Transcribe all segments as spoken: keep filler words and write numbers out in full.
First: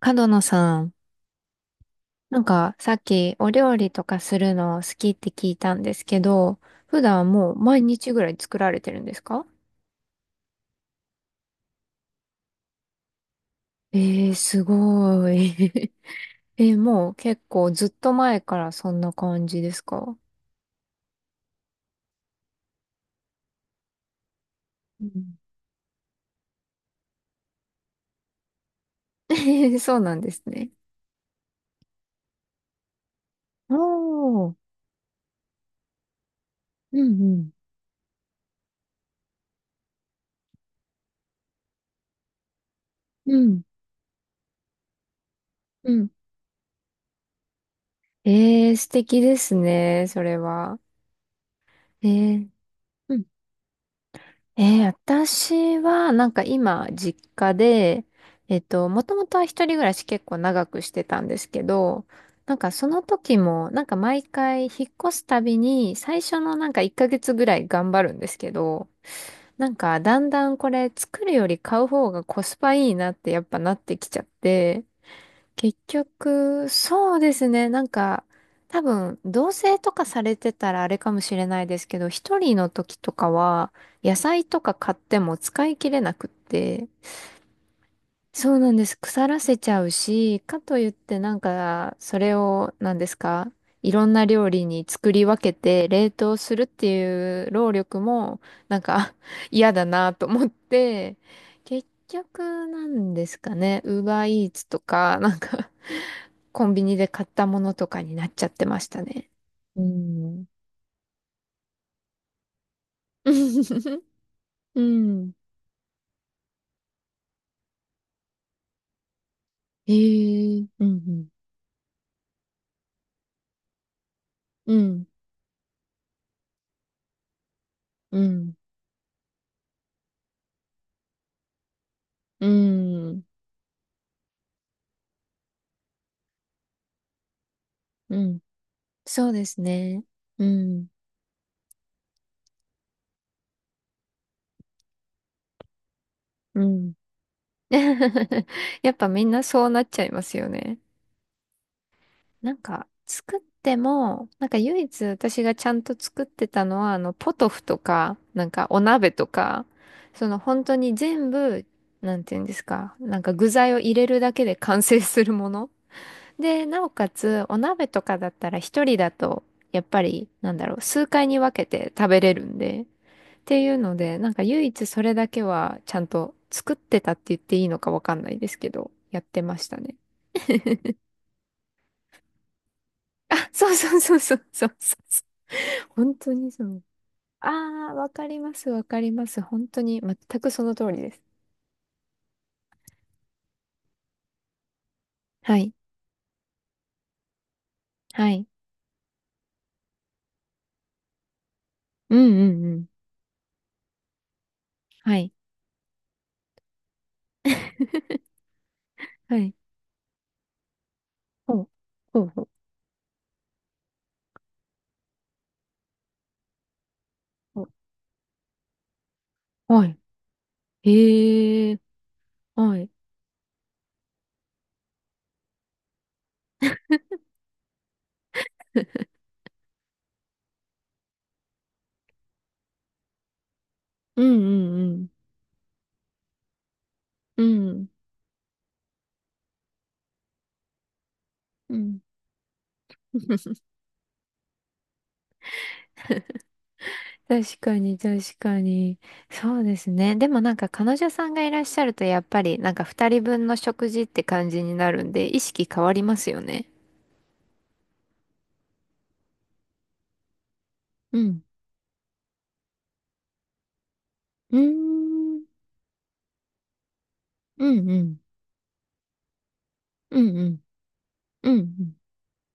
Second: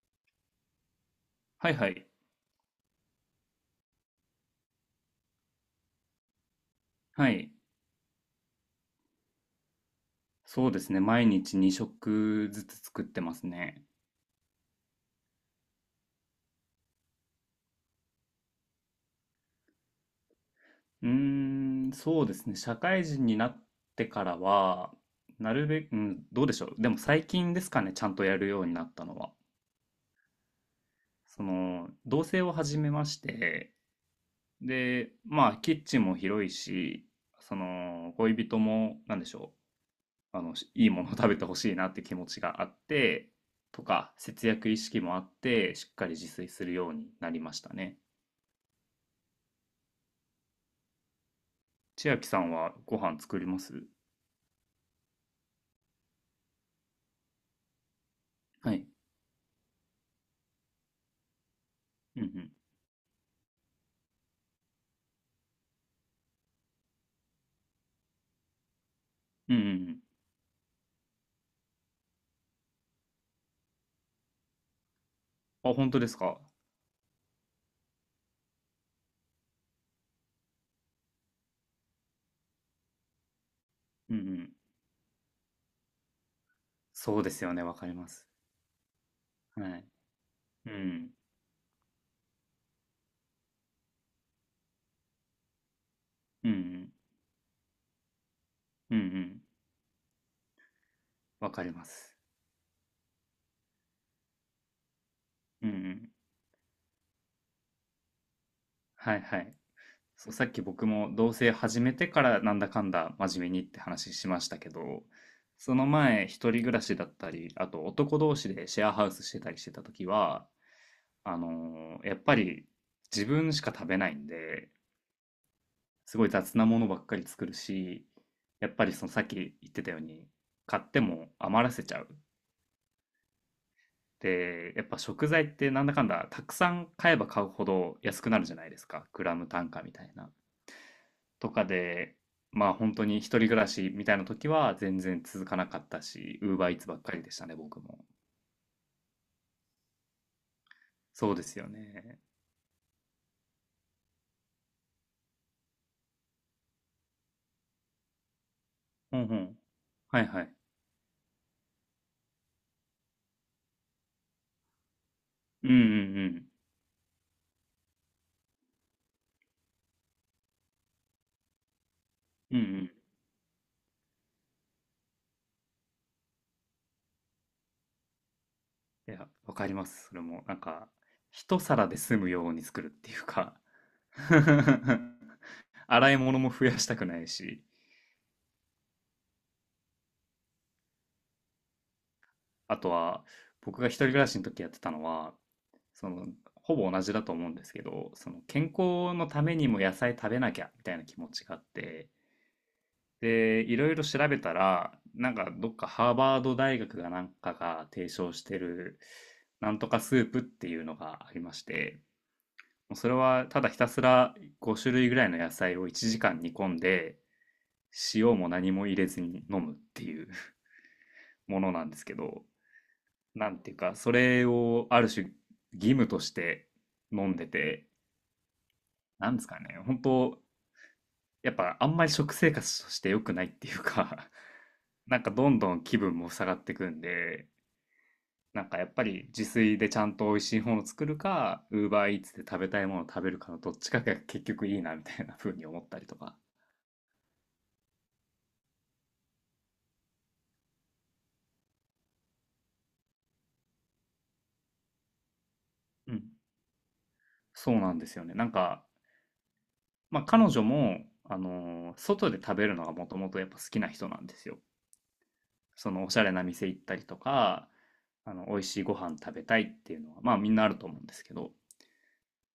角野さん、はいはい。なんかさっきお料理とかするの好きって聞いたんですけど、普は段い。もう毎日ぐらい作られてるんですか？そうですね。毎日に食ずつ作ってますね。えー、すごい。えー、もう結構ずっと前からそんな感じですか？うーん、そうですね。社会人になってからは、うなるべく、うん、どうでしょう。でも最近ですかね、ちゃんとやるようになったのは。ん。 そうなんですね。その、同棲を始めまして、おー、で、まあ、キッチンも広いうし、んうん、その、恋人も、なんでしょう。あの、いいものを食べてほしいなって気持ちがあって、うん、とか、節約意識もあって、しうっかん。り自炊するようになりましたね。えー、素敵ですね、それは。え千秋さー、んはごう飯ん。作ります？えー、私は、なんか今、実家で、えっはい。と、もともとは一人暮らし結構長くしてたんですけど、うんうん。なんかその時も、なんか毎回引っ越すたびに、最初のなんかいっかげつぐらい頑張るんですけど、うんうなんんうかだんだんこれ作るより買う方がコスパいいなってやっぱなってきちゃって、ん。あ、結本当ですか？局、そうですね。なんか、多分、同棲とかされてたらあれかもしれないですけど、一人の時とかは、野うんう菜ん。とか買っても使い切れなくって、そうですよね、わかります。そうなんです。腐らせちはゃい。うし、かうといっん。てなんか、それを、なんですか、いろんな料理に作り分けて冷凍うんすうるってん。いう労力も、なんうんうか ん。嫌だなと思って、わかりま結す。局なんですかね、ウーバーイーツとか、なんうかんうん。コンビニで買ったものとかになっちゃってましたはいね。はい。うそう、さん。っき僕も同棲始めてからなんだかんだ真面目にって 話しましたけうど、ん。その前一人暮らしだったり、あと男同士でシェアハウスしてたりしてた え時は、え、うん、あのーやっぱり自分しか食べないんで、うん。すごい雑なものばっかり作るし、うん。やっぱりそのさっき言ってたように、買っても余らせちゃう。うん。うん。で、やっぱ食材ってなんだかんだたくさん買えば買うほどう安くなん。るじゃないですか。グそうラでムす単価みたね。いな。うん。とかで、まあ本当に一人暮らしみたいな時は全然続かなかったし、ウーうバーイーツん。ばっかりでしたね、僕も。やっぱみんなそうなっちゃいますよね。そうですよね。なんか、作っても、なんか唯一私がちゃんと作ってたのは、あの、ポトフとか、なんかお鍋うんうとん。か、はいそのはい。本当に全部、なんていうんですか、なんか具材を入れるだけで完成するもうの。んうんうん。で、なおかつ、お鍋とかだったら一人だと、やっぱり、なんだろう、数回に分けて食べれるうんんうで、っん。ていうので、なんか唯一それだけはちゃんと作ってたって言っていいのかわかんないですけど、いやっや、てわまかしりたまね。す。それも、なんか、一皿で済むように作るっていう か。 そうそうそう そうそうそうそう。洗本い当物もにそ増やう。したくないあし、あ、わかります、わかります。本当に全くその通りです。あとは、僕が一人暮らしの時やってたのは、はい。その、ほぼ同じだと思うんですけど、はその、い。健康のためにも野菜食べなきゃ、みたいな気持ちがあって、うんうんうん。で、いろいろ調べたら、はない。んか、どっかハーバード大学がなんかが提唱 してる、はい。なんとかスープっていうのがありまほしう。て、ほう。ほうもうそれはただひたすらご種類ぐらいの野菜をいちじかん煮込んでほう。塩も何も入れずに飲むっはい。ていう もへのえ。なんですけど、はい。なんていうかそれをある種義務として飲んでて、 なんですかね、本当、やっぱあんまり食生活として良くないっていううか、 んう んなんかどんどん気分も下がってくんうで、ん。なんかやっぱり自炊でちゃんと美味しいものを作るか うん。うん。Uber Eats で食べたいものを食べるかの どっちかが結局いいなみたいな風に思ったりとか。確かに、確かに。そうですね。でもなんか彼女さんがいらっしゃるとやっぱりなんか二人分の食事って感じになるんで意識変わりうますん。よね。そうなんですよね。なんか、まあ、彼女も、うあん。のー外で食べるのがもともとやっぱ好きな人なんですうよ。ーん。そのおしゃれな店行ったりとうか、んうん。あの、美味しいご飯食べたいっていうのは、うまんあうみんなん。あると思うんですけうど。んうん。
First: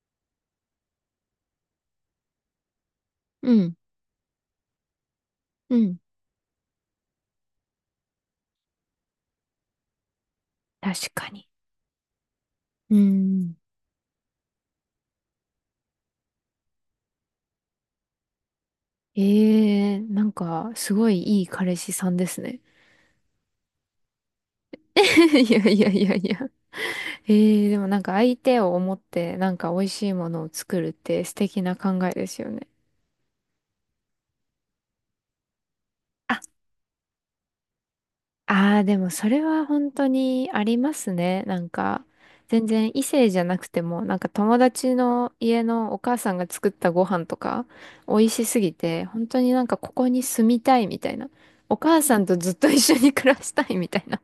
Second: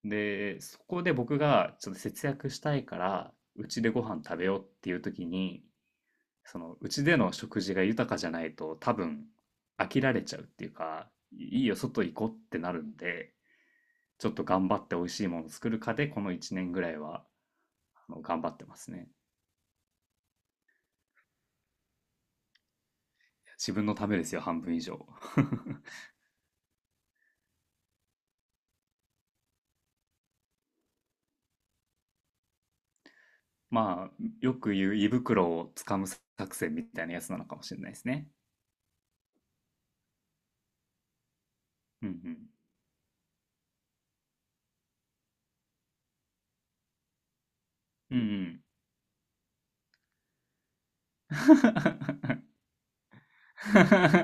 で、そこで僕がちょっと節約したいから、ううんちでご飯食べようっていう時に、うん。その、うちでの食事が豊かじゃないと多分飽きられちゃうっていう確か、かに。いいいよ、外行こうってなるうんーで、ん。ちょっと頑張って美味しいもの作るかで、このいちねんぐらいは。あの頑張ってますね。ええー、なんかすごいいい彼氏さんですね。自分のためですよ、半分以 上。いやいや いやいや。えー、でもなんか相手を思ってなんか美味しいものを作るって素敵な考えですよね。まあ、よく言う胃袋をつかむ作戦みたいなやつなのかもしれないですね。ああ、でもそれは本当にありますね。なんか、うん全然異性じゃなくても、なんか友達の家のお母さんが作ったご飯とか、美うん。うん味うしすん。ぎて、本当になんかここに住みたいみたいな。お母さんと ずっと一緒に暮らしたいみたいな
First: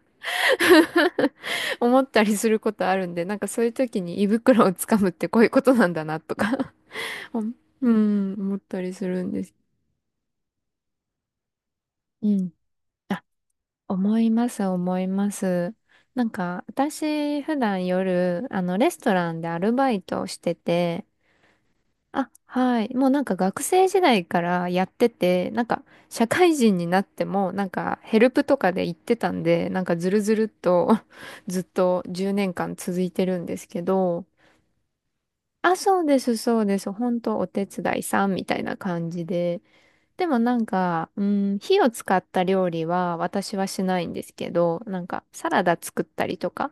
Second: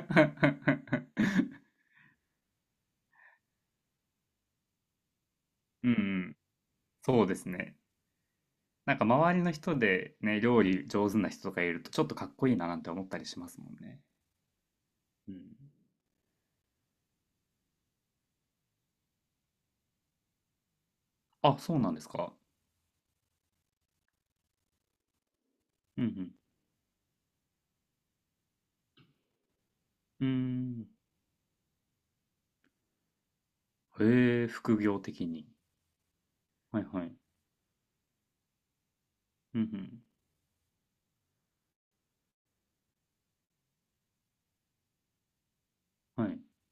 思ったりすることあるんで、なんかそういう時に胃袋をつかむってこういうことなうんんうだなとん。か。 そう ですね。うん、思ったりなんすかるん周りでのす。人でね、料理上手な人とかいるとちょっとかうっこん。いいななんて思ったりしますもんね。思います、思いまうん。す。なんか、私、普段夜、あの、レストランでアルバイトをしてて、あ、そうなんですあ、か。はい。もうなんか学生時代からやってて、なんか、う社ん会人になっても、なんか、ヘルプとかで行ってたんで、なんか、ずるうん。うーずるっん。と ずっとじゅうねんかん続いてるんですけど、へえ、副業的に。あ、そうです、そうではいす。はい。本当お手伝いさんみたいな感じうで。んでもなんか、うん、火を使った料理は私はしないんですけど、なんかサラダ作っうたん。はりい。とか、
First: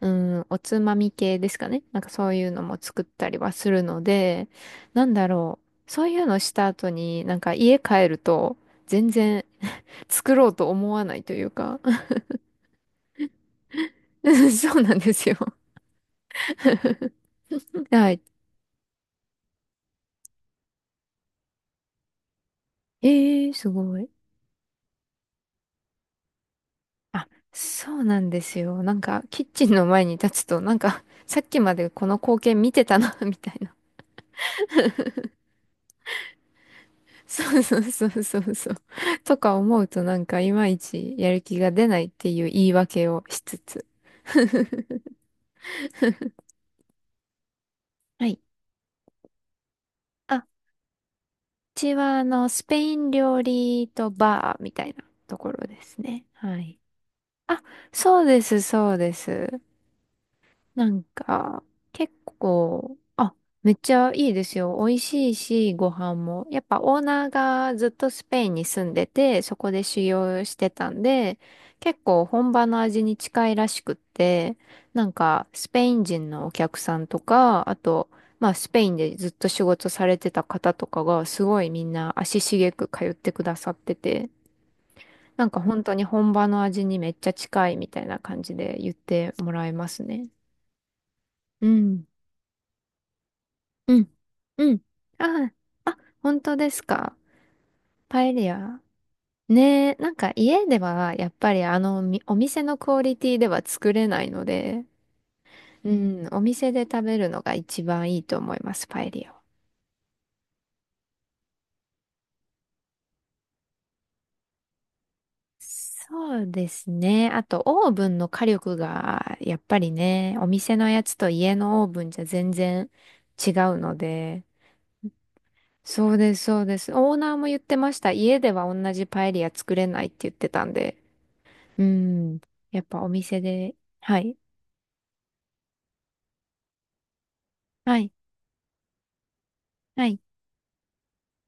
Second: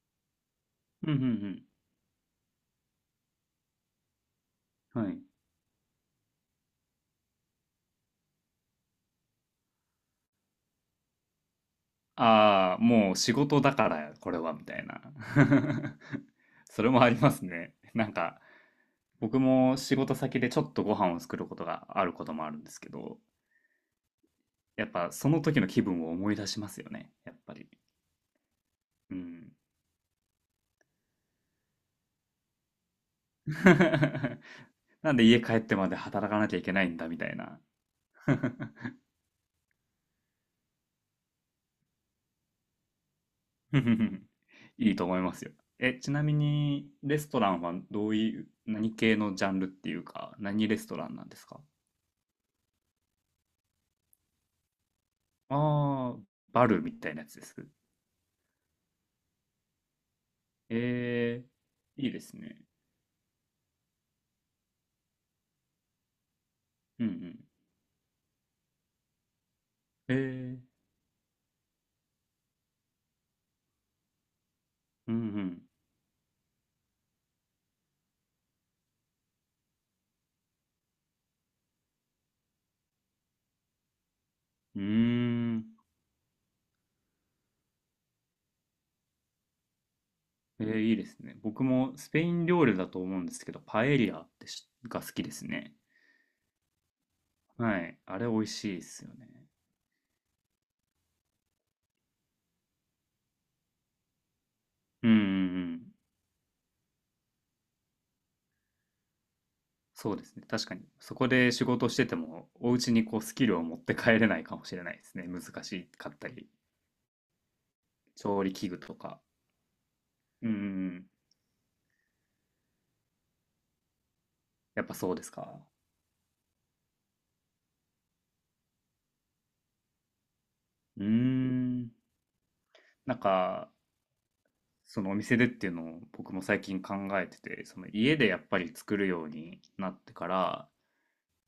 うん、おつまみうんう系ですんかね。なんかそういうのも作ったりはするので、うん。なはんい。だろう。そういうのした後になんか家帰ると全然 作ろうと思わないというか。 ああ、もう仕事だから、これ は、みたそういなんな。ですよ。それもありますね。なはんい。か、僕も仕事先でちょっとご飯を作ることがあることもあるんですけど、ええー、すごい。やっぱその時の気分を思い出しますよね、あ、やっぱり。そうなんですよ。なんうかキッん。チンの前に立つとなんかさっきまでこの光景見てたな みたいな。 なんで家帰ってまで働かなきゃいけないんだ、みたいそな。うそうそうそうそう。とか思うとなんかいまいちやる気が出ないっていう言い訳をしつつ。いいと思いますよ。え、ちなみに、レストランはどうはい。いう、何系のジャンルっていうあ、か、う何レストランなんですか？ちはあの、スペイン料理とバーみたいなところですああー、ね。はバい。ルみたいなやつであ、す。そうです、そうです。なんええ、か、いい結ですね。構、あ、めっちゃいいですよ。美味しいし、ご飯も。やっぱオーうんうナーん。がずっとスペインに住んでて、そこで修え行しえ、てたんで、結構本場の味に近いらしくって、なうんか、んスペイン人のお客さんとか、あと、まあ、スペインでずっと仕事されてた方とかが、すごいみんな足しげく通ってくださってて、うん。うなんーかん。本当に本場の味にめっちゃ近いみたいな感じで言ってもらえますね。ええ、いいですね。僕うもん。スペイン料理だと思うんですけど、パエうリん。アってしうん。が好きですあね。あ、あ、本当ですか？はい。あパれ美エ味リしいア。ですよね。ねえ、なんか家ではやっぱりあのみお店のクオリティでは作れないので、うんうんうん。うん、お店で食べるのが一番いいと思います、パエリアは。そうですね。確かに。そこで仕事してても、お家にこうスキルを持って帰れないかもしれないですね。難しかったそうり。ですね。あとオーブンの調火理器力具とか。がやっぱりね、おうんうんう店のやん。つと家のオーブンじゃ全然違うので、やっぱそうですか。そうです、そうです。オーナーも言ってました。家では同じパエリア作れないって言ってたんで。うーうん。ん。やっぱおなん店か、で、はい。そのお店でっていうのを僕も最近考えてて、そのはい。家でやっぱり作るようになっはてい。から、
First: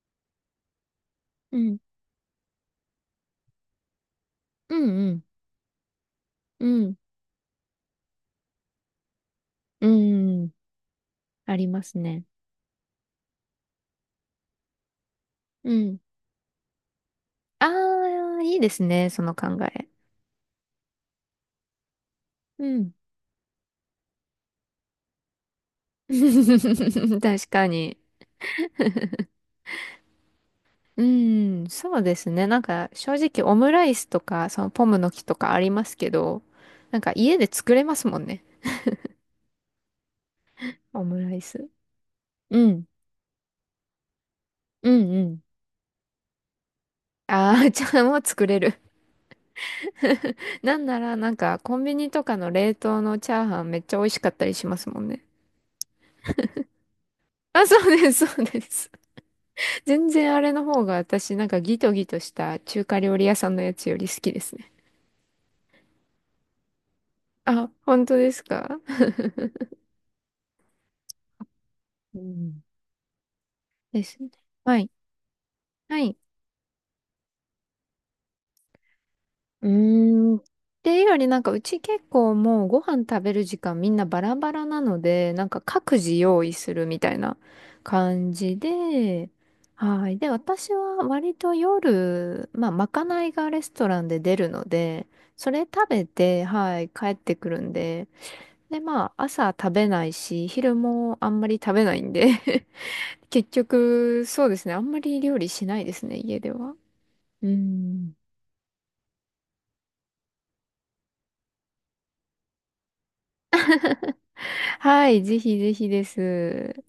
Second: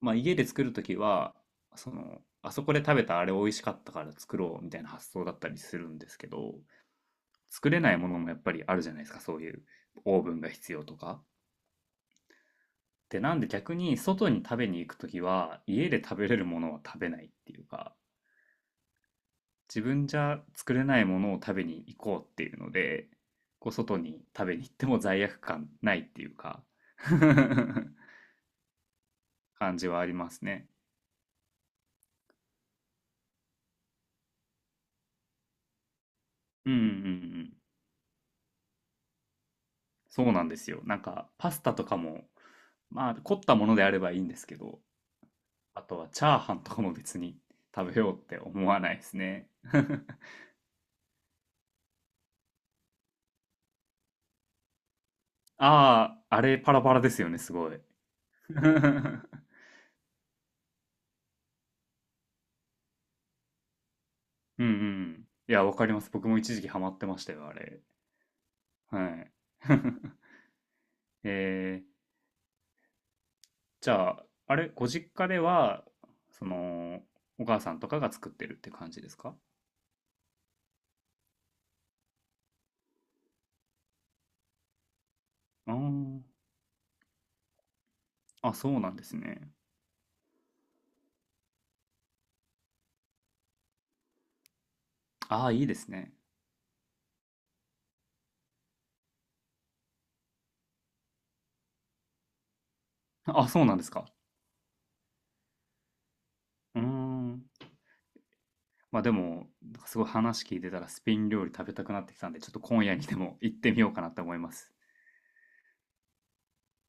まあ家で作るときは、うん。その、あそこで食べたあれ美味しかったから作ろうみうたいな発ん。想だったりするんですけど、うん。作れないものもやっぱりあるじゃないですか、そういううオーブンん。うがん。必要とか。ありますね。で、なんで逆に外に食べに行くときは、う家ん。で食べれるものは食べないっていうあか、あ、いいですね。その考自え。分じゃ作れないものを食べに行こうっていううのん。で、こう外に食べに行っても罪悪感ないっていうか。 確か に。感じはありますね。うん。そうですね。なんか、正直オムライスとか、そのポムの木とかありますけど、うんうんうなんか家でん。作れますもんね。そうなんですよ。なんオムかライパスス。タとかも、うん。まあ凝ったものであればいいんですけど、うんうん。あとはチャーハンとかも別にああ、じ食ゃべあようもっうて作れ思わる。ないですね。なんなら、なんか、コンビニとかの冷凍のチャーハンめっちゃ美味しかったりしますもんね。ああ、あれパラパラですよね、すあ、ごそい。うです、そう うです。ん 全然あれの方が私、なんかギトギトした中華料理屋さんのやつより好きですうね。ん。いや、わかります。僕も一時期ハマってましたよ、ああ、れ。本当ですか？はい。えー、うん。じでゃすあ、ね。あれ、はごい。実家では、はい。その、お母さんとかが作ってるって感じですか？うーん。っていうよりなんかうち結構もうご飯食べる時間みんなバラバラなので、なんかあ各自ー、用意するみたいな感あ、じそうなんですで、ね。はい。で、私は割と夜、まあ、まかないがレストランで出るので、あそあ、れいいで食すべね。て、はい、帰ってくるんで、で、まあ、朝食べないし、昼もあんまり食べないんで あ、結そうなんですか。局、そうですね、あんまり料理しないですね、家では。うーん。うん。まあでも、なんかすごい話聞いてたらスペイン料理食べたくなってきたんで、ちょっと今夜にでも行ってみようかなと思います。はい、ぜひぜひです。